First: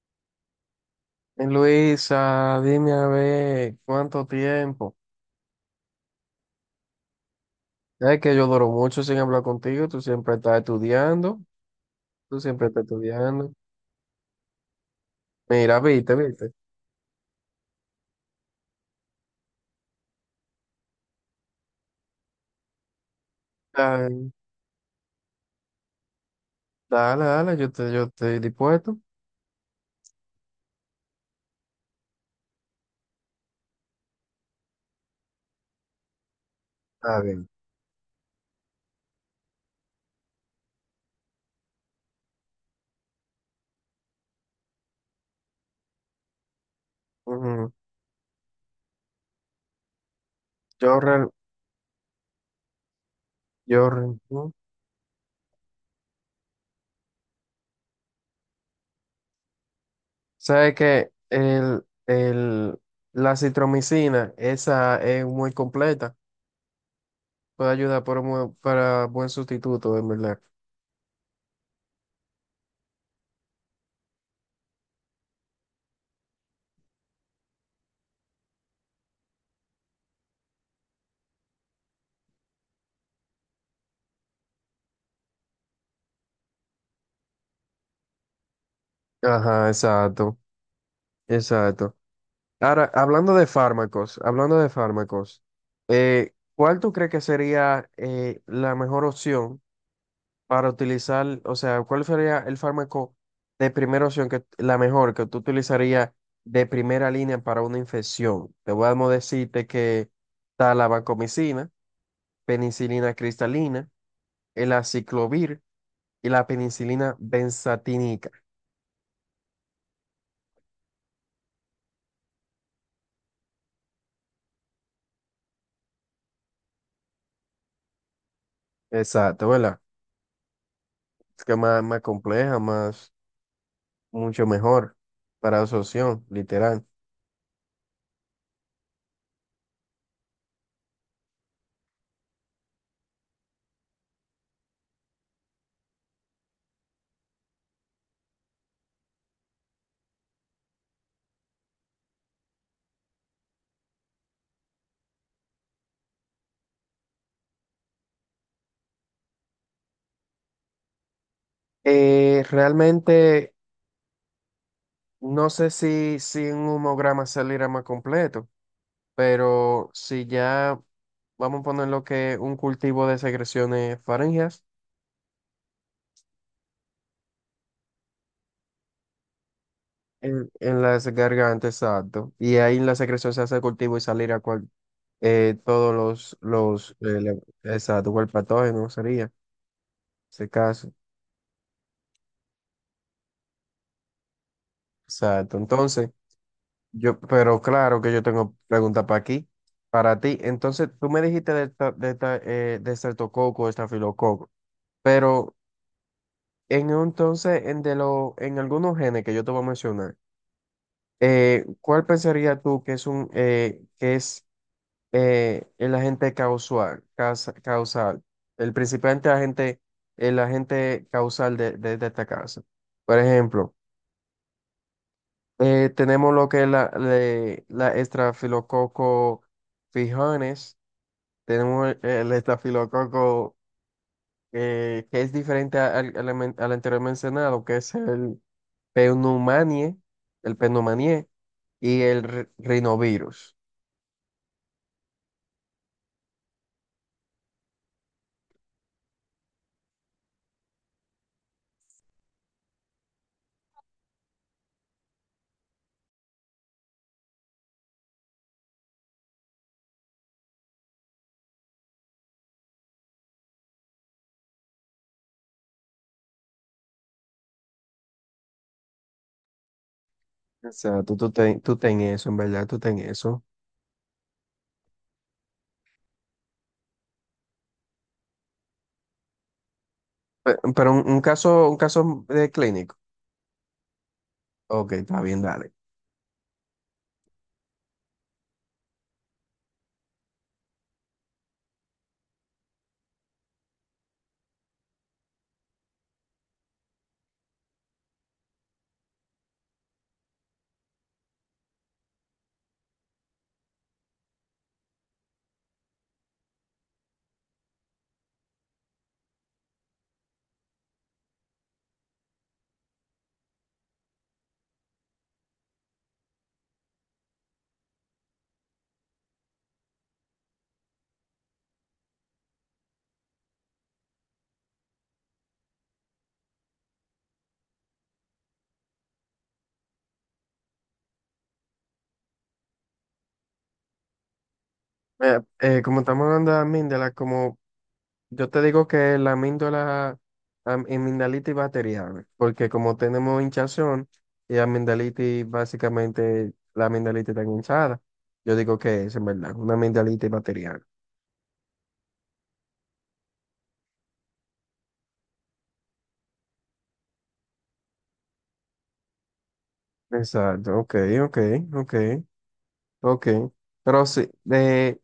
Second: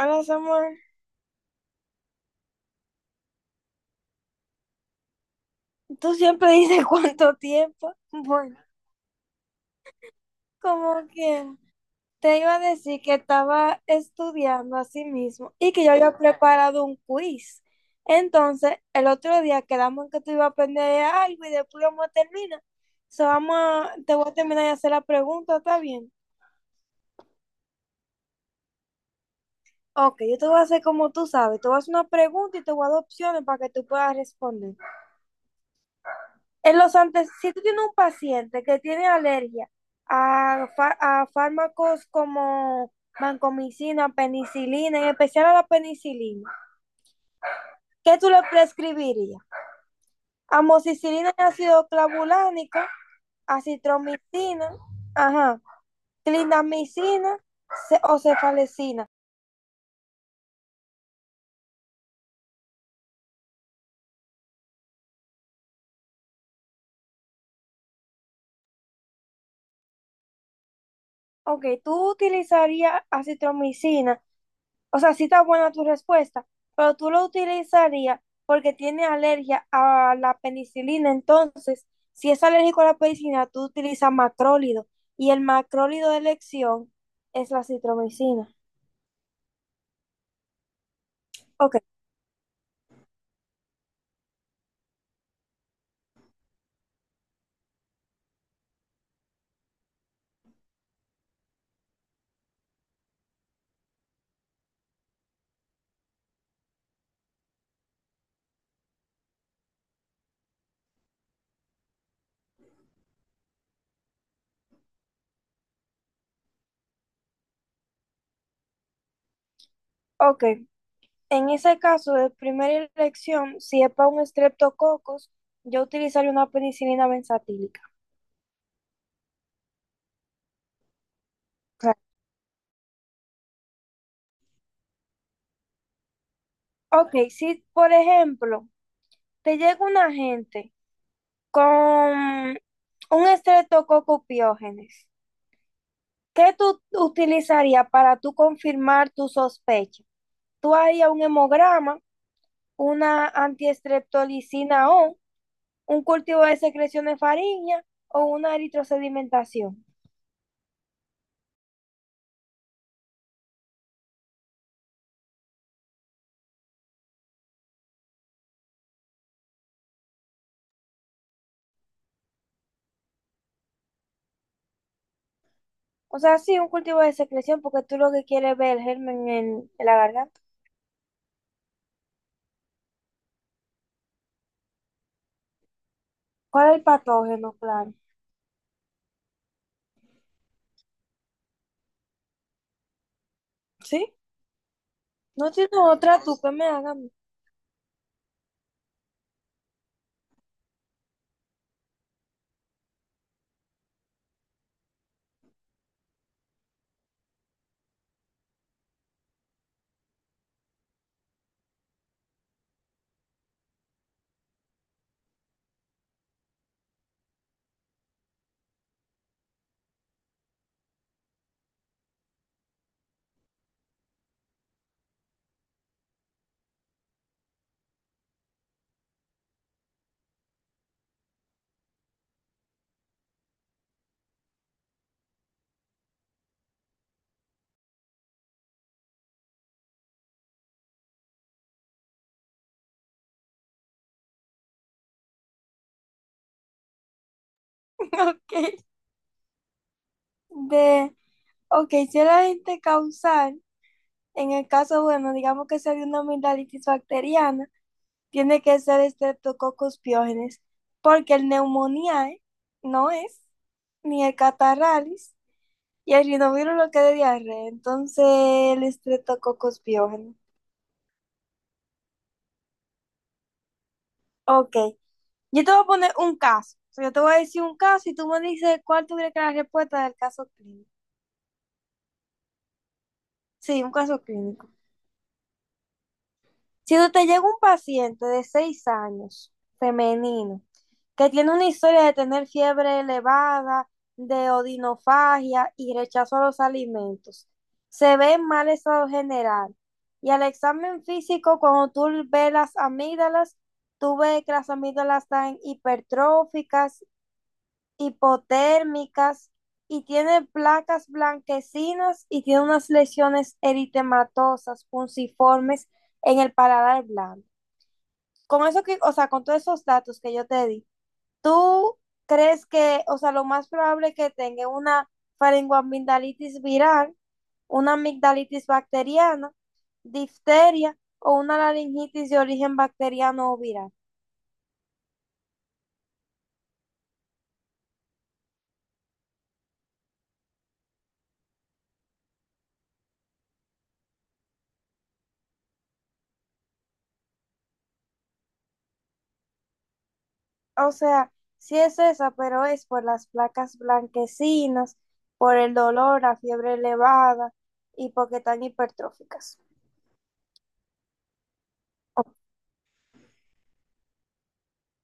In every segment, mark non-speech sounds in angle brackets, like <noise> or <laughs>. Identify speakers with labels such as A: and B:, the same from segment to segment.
A: Hola Samuel,
B: Luisa, dime a ver, ¿cuánto tiempo?
A: tú siempre <laughs> dices cuánto tiempo.
B: Es que yo
A: Bueno,
B: duro mucho sin hablar contigo, tú siempre estás
A: como
B: estudiando,
A: que te
B: tú
A: iba a
B: siempre estás
A: decir que
B: estudiando.
A: estaba estudiando a sí mismo y
B: Mira,
A: que yo
B: viste,
A: había
B: viste.
A: preparado un quiz. Entonces, el otro día quedamos en que tú ibas a aprender algo y después vamos a terminar. So,
B: Está
A: te voy a terminar de hacer la pregunta, ¿está bien?
B: Dale, dale, yo estoy dispuesto.
A: Ok, yo te voy a hacer como tú sabes. Te voy a hacer una pregunta y te voy a dar opciones para que tú puedas responder. En los
B: Está
A: antes,
B: bien.
A: si tú tienes un paciente que tiene alergia a fármacos como vancomicina, penicilina, en especial a la penicilina,
B: Ujú.
A: ¿qué tú le prescribirías?
B: Yo, real-
A: Amoxicilina y ácido clavulánico,
B: yo, re- Ujú.
A: acitromicina, ajá, clindamicina o cefalecina.
B: Sabes que la citromicina, esa es muy completa, puede ayudar para buen sustituto, en verdad.
A: Ok, tú utilizarías acitromicina. O sea, sí está buena tu respuesta, pero tú lo utilizarías porque tiene alergia a la penicilina. Entonces, si es alérgico a la penicilina, tú utilizas macrólido. Y el macrólido de elección es la citromicina.
B: Ajá, exacto,
A: Ok,
B: exacto. Ahora, hablando de fármacos, ¿cuál tú crees que sería la mejor opción para utilizar, o sea, cuál sería el fármaco de primera opción, la mejor que tú utilizarías de primera línea para una infección? Te voy a decirte que está la vancomicina, penicilina cristalina, el aciclovir y la penicilina benzatínica.
A: ok. En ese caso de primera elección, si es para un streptococos, yo utilizaría una penicilina benzatílica.
B: Exacto, ¿verdad? Es que más
A: Claro.
B: compleja, más... mucho mejor para absorción, literal.
A: Ok, si por ejemplo te llega una gente con un estreptococo piógenes. ¿Qué tú utilizarías para tú confirmar tu sospecha? Tú harías un hemograma, una antiestreptolicina O, un cultivo de secreciones faríngea o una eritrosedimentación.
B: Realmente no sé si en un homograma saliera más completo, pero si ya vamos a poner lo que un cultivo de secreciones faríngeas
A: O sea, sí, un cultivo de secreción porque tú lo que quieres es ver el germen en la garganta.
B: en las gargantas, exacto, y ahí en la secreción se hace el cultivo y saliera cual, todos
A: ¿Cuál es el
B: los le-
A: patógeno, claro?
B: exacto, cual patógeno sería ese caso,
A: ¿Sí? No
B: exacto.
A: tiene
B: Entonces,
A: otra tú que me hagan. <laughs>
B: Pero claro que yo tengo pregunta para aquí, para ti. Entonces, tú me dijiste de estreptococo, estafilococo, pero entonces, en algunos genes que yo te voy a mencionar, ¿cuál pensarías tú que es un que es el agente causal, causal, el principal agente, el agente causal de esta casa? Por ejemplo, tenemos lo que es la estrafilococo Fijones, tenemos el, estafilococo que es diferente al anterior mencionado, que es pneumanie, el pneumanie y el rinovirus.
A: Ok. De, ok, si era gente causal, en el caso, bueno, digamos que sea de una amigdalitis bacteriana, tiene que ser Streptococcus pyogenes, porque el Pneumoniae no es, ni el Catarralis, y el rinovirus lo que es de diarrea, entonces el Streptococcus pyogenes.
B: O sea, tú ten eso, en verdad, tú ten eso.
A: Ok, yo te voy a poner un caso, o sea, yo te voy a decir un caso y tú me dices cuál tuviera que la respuesta del caso clínico.
B: Pero, un caso de clínico.
A: Sí, un caso clínico.
B: Ok, está bien, dale.
A: Si tú te llega un paciente de 6 años, femenino, que tiene una historia de tener fiebre elevada, de odinofagia y rechazo a los alimentos, se ve en mal estado general. Y al examen físico, cuando tú ves las amígdalas, tú ves que las amígdalas están hipertróficas, hipotérmicas, y tiene placas blanquecinas y tiene unas lesiones eritematosas, punciformes en el paladar blanco. Con eso que, o sea, con todos esos datos que yo te di, ¿tú crees que, o sea, lo más probable es que tenga una faringoamigdalitis viral, una amigdalitis bacteriana, difteria o una laringitis de origen bacteriano o viral?
B: Como estamos hablando también de la como Yo te digo que la amigdalitis bacteriana, porque como tenemos hinchazón y amigdalitis, básicamente la amigdalitis está hinchada, yo digo que es en verdad, una amigdalitis bacteriana.
A: O sea, sí es esa, pero es por las placas blanquecinas, por el dolor, la fiebre elevada y porque están hipertróficas.
B: Exacto, ok, ok, ok, ok. Pero sí,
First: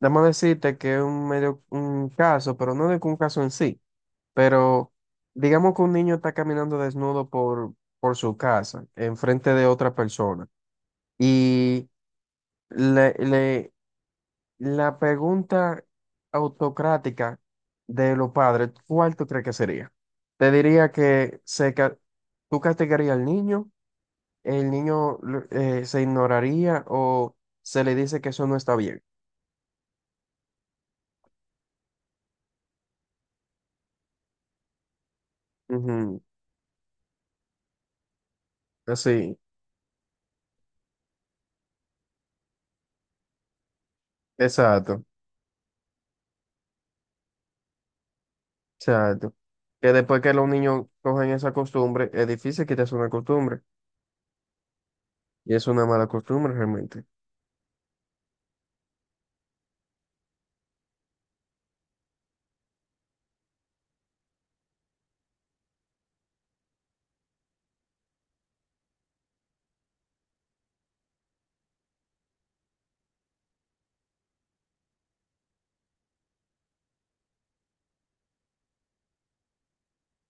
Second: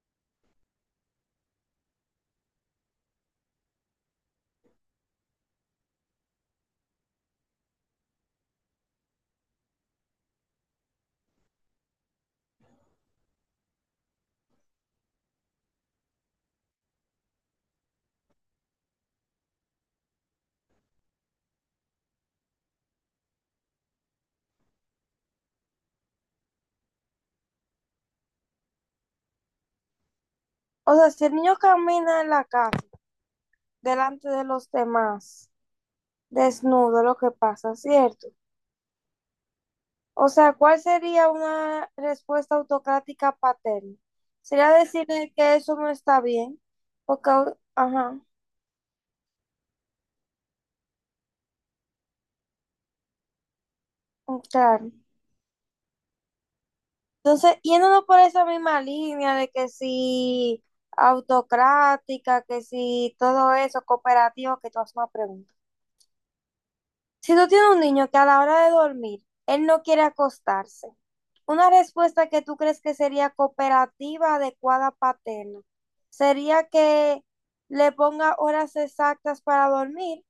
B: déjame decirte que es un medio, un caso, pero no de que un caso en sí, pero digamos que un niño está caminando desnudo por su casa, enfrente de otra persona. Le, le- la pregunta autocrática de los padres, ¿cuál tú crees que sería? Te diría que tú castigarías al niño, se ignoraría o se le dice que eso no está bien.
A: O sea, si el niño camina en la calle delante de los demás,
B: Ujú,
A: desnudo lo que pasa, ¿cierto?
B: así,
A: O sea, ¿cuál sería una respuesta autocrática paterna? Sería
B: exacto,
A: decirle que eso no está bien, porque, ajá,
B: exacto. Que después que los niños cogen esa costumbre, es difícil quitarse una costumbre
A: claro.
B: y es una mala costumbre realmente.
A: Entonces, yéndonos por esa misma línea de que si autocrática, que si todo eso, cooperativo, que tú haces una pregunta. Si tú tienes un niño que a la hora de dormir, él no quiere acostarse, una respuesta que tú crees que sería cooperativa, adecuada, paterna, sería que le ponga horas exactas para dormir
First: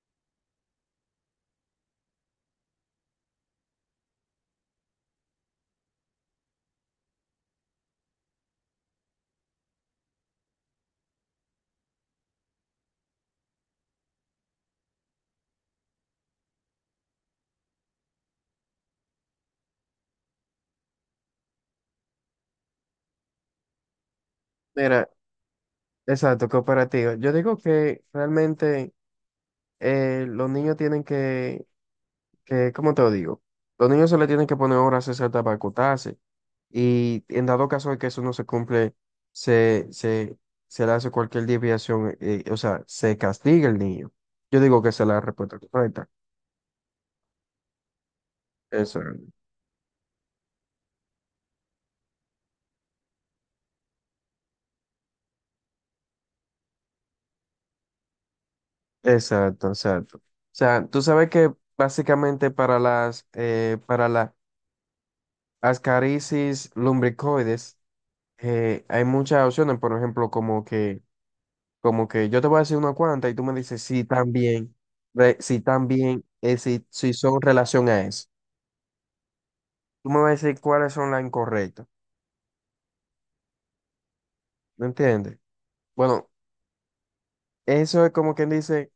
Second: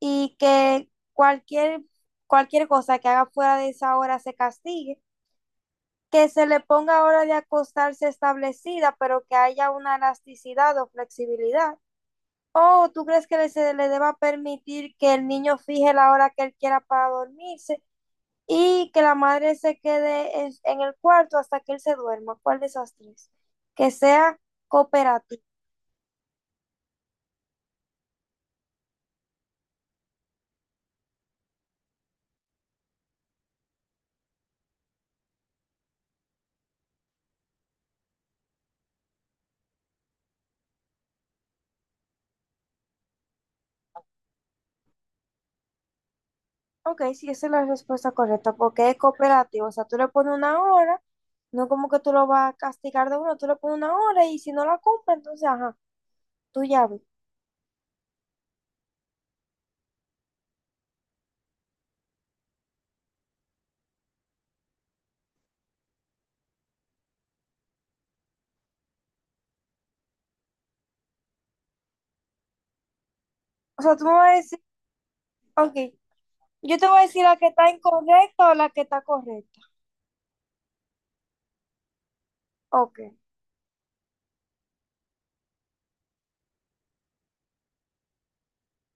A: y que cualquier, cualquier cosa que haga fuera de esa hora se castigue, que se le ponga hora de acostarse establecida, pero que haya una elasticidad o flexibilidad. ¿O tú crees que se le deba permitir que el niño fije la hora que él quiera para dormirse y que la madre se quede en el cuarto hasta que él se duerma? ¿Cuál de esas tres? Que sea
B: Mira,
A: cooperativo.
B: exacto, cooperativo. Yo digo que realmente. Los niños tienen ¿cómo te lo digo? Los niños se le tienen que poner horas exactas para acotarse. Y en dado caso de que eso no se cumple, se, se, se le hace cualquier desviación, o sea, se castiga el niño. Yo digo que esa es la respuesta correcta.
A: Ok, sí, esa es la respuesta correcta, porque es
B: Eso,
A: cooperativo. O sea, tú le pones una hora, no como que tú lo vas a castigar de uno, tú le pones una hora y si no la cumple, entonces, ajá, tú ya ves.
B: exacto, exacto. O sea, tú sabes que básicamente para las ascarisis lumbricoides, hay muchas opciones, por ejemplo, Como que yo te voy a decir una cuanta y tú me dices
A: O sea, tú me vas a decir,
B: si
A: ok,
B: también,
A: yo
B: si,
A: te voy a
B: si
A: decir la
B: son
A: que está
B: relación a eso.
A: incorrecta o la que está correcta.
B: Tú me vas a decir cuáles son las incorrectas.
A: Ok,
B: ¿Me entiendes? Bueno, eso es como quien dice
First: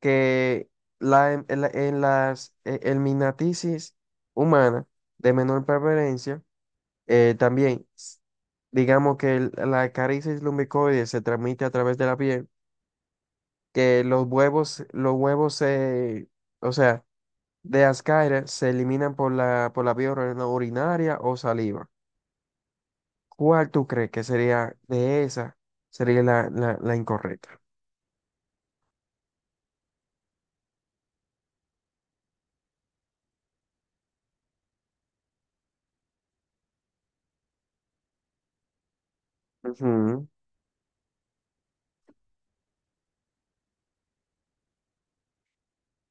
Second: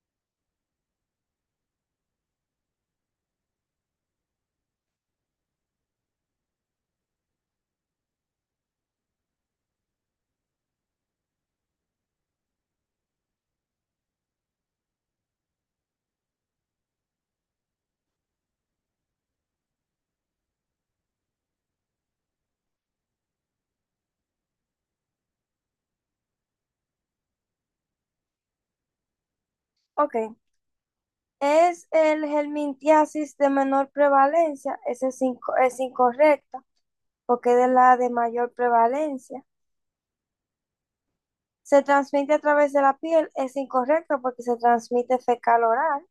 B: que la, en la- en las el humana de menor preferencia, también, digamos que la caricis lumbicoide se transmite a través de la piel, que los huevos se, o sea, de las se eliminan por la vía urinaria o saliva. ¿Cuál tú crees que sería de esa? Sería la incorrecta.
A: ok. Es el helmintiasis de menor prevalencia, ese es, es incorrecta, porque es de la de mayor prevalencia.
B: Ujú,
A: Se transmite a través de la piel, es incorrecto porque se transmite fecal oral,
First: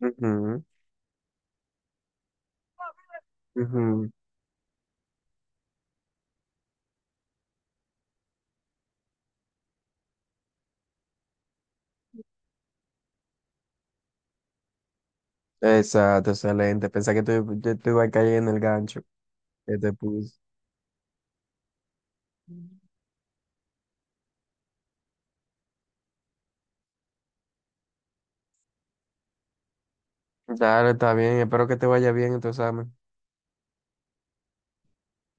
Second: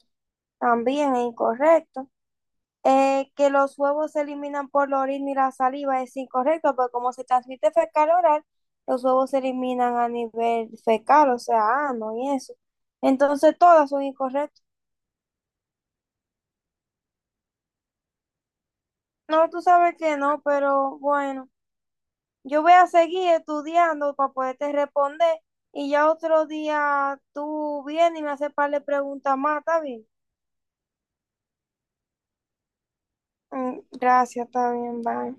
B: ujú,
A: también es incorrecto. Que los
B: ujú.
A: huevos se eliminan por la orina y la saliva es incorrecto, porque como se transmite fecal oral, los huevos se eliminan a nivel fecal, o sea, ano y eso. Entonces todas son incorrectas.
B: Exacto, excelente. Pensé que tú yo te iba a caer en el gancho
A: No, tú
B: que te
A: sabes que
B: puse.
A: no, pero bueno. Yo voy a
B: Ujú.
A: seguir estudiando para poderte responder y ya otro día tú vienes y me haces par de preguntas más, ¿está bien?
B: Dale, está bien. Espero que te vaya bien en tu examen.
A: Mm, gracias, está bien, bye.